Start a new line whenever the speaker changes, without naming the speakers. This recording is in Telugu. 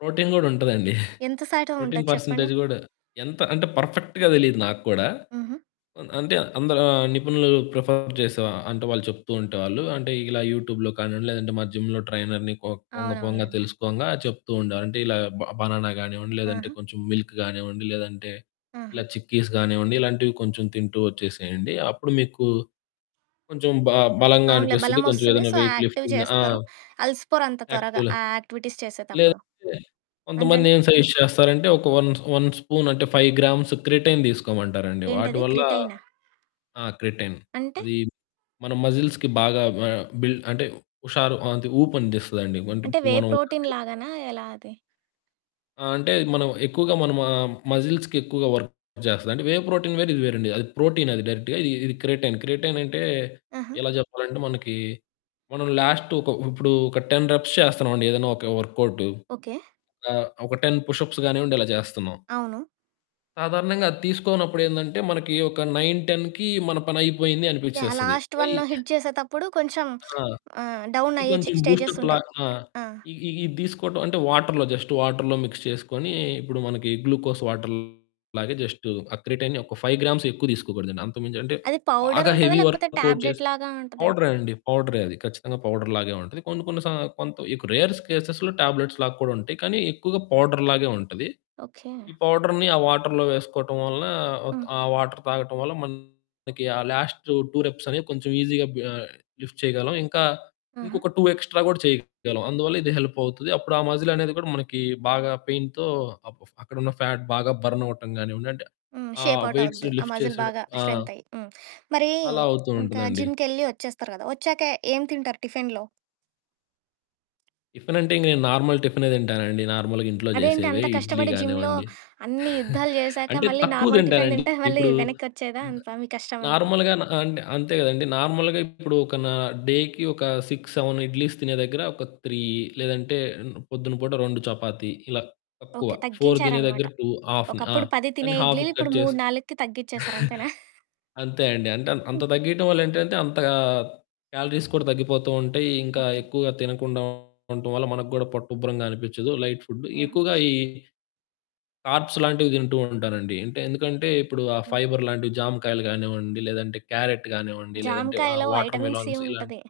ప్రోటీన్ కూడా ఉంటదండి.
ఎంత సైటు
ప్రోటీన్
ఉంటది చెప్పండి.
పర్సెంటేజ్ కూడా ఎంత అంటే పర్ఫెక్ట్‌గా తెలీదు నాకు కూడా.
హుహు.
అన్ అంటే అందరా ఆహ్, నిపుణులు ప్రిఫర్ చేసే అంటే వాళ్ళు చెప్తూ ఉంటేవాళ్ళు అంటే ఇలా యూట్యూబ్‌లో కానివ్వండి లేదంటే మా జిమ్‌లో ట్రైనర్‌ని పో పోంగ పోంగ
అవునవునులెండి.
తెలుసుకొంగా చెప్తూ ఉండేవాళ్ళు. అంటే ఇలా బ బనానా గానివ్వండి లేదంటే
ఆహా!
కొంచెం మిల్క్ గానివ్వండి లేదంటే
ఆహా!
ఇలా చిక్కీస్ గానివ్వండి ఇలాంటివి కొంచెం తింటూ వచ్చేసేయండి. అప్పుడు మీకు కొంచెం బ బలంగా
అవునులే
అనిపిస్తది
బలం
కొంచెం
వస్తుంది.
ఏదైనా
సో,
వెయిట్
యాక్టివ్
లిఫ్టింగ్ ఆ!
చేస్తారు. అలిసిపోరు అంత త్వరగా.
యాక్టివ్‌ల
ఆ యాక్టివిటీస్ చేసేతప్పుడు.
లేదంటే కొంతమంది
అంతేనా?
ఏం సజెస్ట్ చేస్తారంటే ఒక వన్ వన్ స్పూనంటే 5 గ్రామ్స్ క్రిటైన్ తీసుకోమంటారండి.
ఏంటది
వాటివల్ల
క్రిటైనా?
ఆ! క్రిటైన్.
అంటే?
అది మన మజిల్స్‌కి బాగా ఆహ్, బిల్డ్ అంటే హుషారు అంతే ఊపు అందిస్తదండి. అంటే
అంటే వే
ఇప్పుడు మనం ఒక
ప్రోటీన్
రకంగ
లాగానా ఎలా అది?
ఆ! అంటే మనం ఎక్కువగా మన మ మజిల్స్‌కి ఎక్కువగా వర్క్ చేస్తది. అంటే వేవ్ ప్రోటీన్ వేరు ఇది వేరండి. అది ప్రోటీన్. అది డైరెక్ట్‌గా ఇది క్రిటైన్. క్రిటైన్ అంటే,
ఆహా!
ఎలా చెప్పాలంటే మనకి మనం లాస్ట్ ఒక ఇప్పుడు ఒక 10 రెప్స్ చేస్తున్నామండి. ఏదైనా ఒక వర్కౌటు,
ఓకె.
ఆహ్, ఒక 10 పుష్ అప్స్ కానివ్వండి ఇలా చేస్తున్నాం.
అవును.
సాధారణంగా అది తీసుకోనప్పుడు ఏందంటే మనకి ఒక 9, 10కి మన పని అయిపోయింది
యాహ్!
అనిపిచ్చేస్తది.
లాస్ట్ వన్ను
[unintelligible]
హిట్ చేసేతప్పుడు కొంచెం
ఆ!
ఆహ్,
ఇది
డౌనయ్యే చే
కొంచెం బూస్టప్‌లా.
స్టేజెస్సుంటాయి.
ఆ!
ఆ!
ఇ ఇది తీసుకోవటం అంటే వాటరులో జస్ట్ వాటరులో మిక్స్ చేసుకొని ఇప్పుడు మనకి గ్లూకోజ్ వాటరులాగే జస్ట్ ఆ క్రిటైన్ ఒక 5 గ్రామ్సే ఎక్కువ తీసుకోకూడదండి. అంతకుమించి అంటే
అది
బాగా
పౌడరుంటదా?
హెవీ
లేకపోతే
వర్క్ అవుట్
టాబ్లెట్
చేసి
లాగా ఉంటదా?
పౌడరే అండి పౌడరే అది. ఖచ్చితంగా పౌడర్ లాగే ఉంటది. కొన్ని కొన్ని స కొంత రేర్ స్కెస్‌లో టాబ్లెట్స్ లాగా కూడా ఉంటాయి. కానీ ఎక్కువగా పౌడర్ లాగే ఉంటది.
ఓకే.
ఈ పౌడర్‌ని ఆ వాటరులో వేసుకోవటం వలన
ఆ!
ఆ వాటరు తాగటం వల్ల మనకి ఆ లాస్ట్ 2 రెప్స్ అనేవి కొంచెం ఈజీగా బి లిఫ్ట్ చేయగలం ఇంకా,
ఆహా!
ఇంకొక 2 ఎక్స్ట్రా కూడా చేయగలం. అందువల్ల ఇది హెల్పవుతుంది. అప్పుడు ఆ మజిల్ అనేది కూడా మనకి బాగా పెయిన్‌తో అక్ ఫ అక్కడున్న ఫ్యాట్ బాగా బర్న్ అవ్వటం కానివ్వండి అంటే,
ఆ!
ఆ
షేప్ అవుట్
వెయిట్స్
అవుద్దు. ఆ
లిఫ్ట్
మజిల్
చేసేయడం
బాగా
ఆ!
స్ట్రెంతయ్యి. హ్మ్. మరి
అలా అవుతూ
ఇంకా
ఉంటదండి.
జిమ్‌కెళ్లి వచ్చేస్తారు కదా! వచ్చాక ఏమి తింటారు టిఫినులో?
టిఫినంటే ఇంగ నేను నార్మల్ టిఫినే తింటానండి నార్మల్‌గా ఇంట్లో
అదేంటి
చేసేవే
అంత
ఇడ్లీ
కష్టపడి జిమ్‌లో
కానివ్వండి.
అన్ని యుద్ధాలు జేసాక
అంటే
మళ్ళీ
తక్కువ
నార్మల్ టిఫిను
తింటానండి
తింటే మళ్ళీ
ఇప్పుడు
వెనక్కి వచ్చేయదా
ద
అంతా మీ కష్టమంతా?
నార్మల్‌గా అన్ అంటే అంతే కదండీ. నార్మల్‌గా ఇప్పుడు ఒక నా డేకి ఒక 6, 7 ఇడ్లీస్ తినే దగ్గర ఒక 3 లేదంటే పొద్దున పూట 2 చపాతీ ఇలా తక్కువ.
ఓకే.
4 తినే
తగ్గించారనమాట.
దగ్గర 2 హాఫ్‌ని. ఆ!
ఒకప్పుడు 10 తినే
దాన్ని
ఇడ్లీలు,
హాఫ్‌కి
ఇప్పుడు
కట్
మూడు
చేసి
నాలుగుకి తగ్గించేసారు అంతేనా!
అంతే అండి. అంటే అంత
హ్మ్.
తగ్గియటం వల్ల ఏంటంటే అంతగా క్యాలరీస్ కూడా తగ్గిపోతూ ఉంటాయి. ఇంకా
ఓకె.
ఎక్కువగా తినకుండా ఉంటం వల్ల మనకు కూడా పొట్టుబ్బరంగా అనిపిచ్చదు లైట్ ఫుడ్
ఆహా!
ఎక్కువగా ఈ కార్బ్స్ లాంటివి తింటూ ఉంటానండి. అంటే ఎందుకంటే ఇప్పుడు ఆ
హ్మ్.
ఫైబర్ లాంటివి జాంకాయలు కానివ్వండి లేదంటే క్యారట్టు కానివ్వండి లేదంటే ఆహ్,
జాంకాయలో
వాటర్‌
వైటమిన్ సి
మిలాన్స్ ఇలాంటివి.
ఉంటది.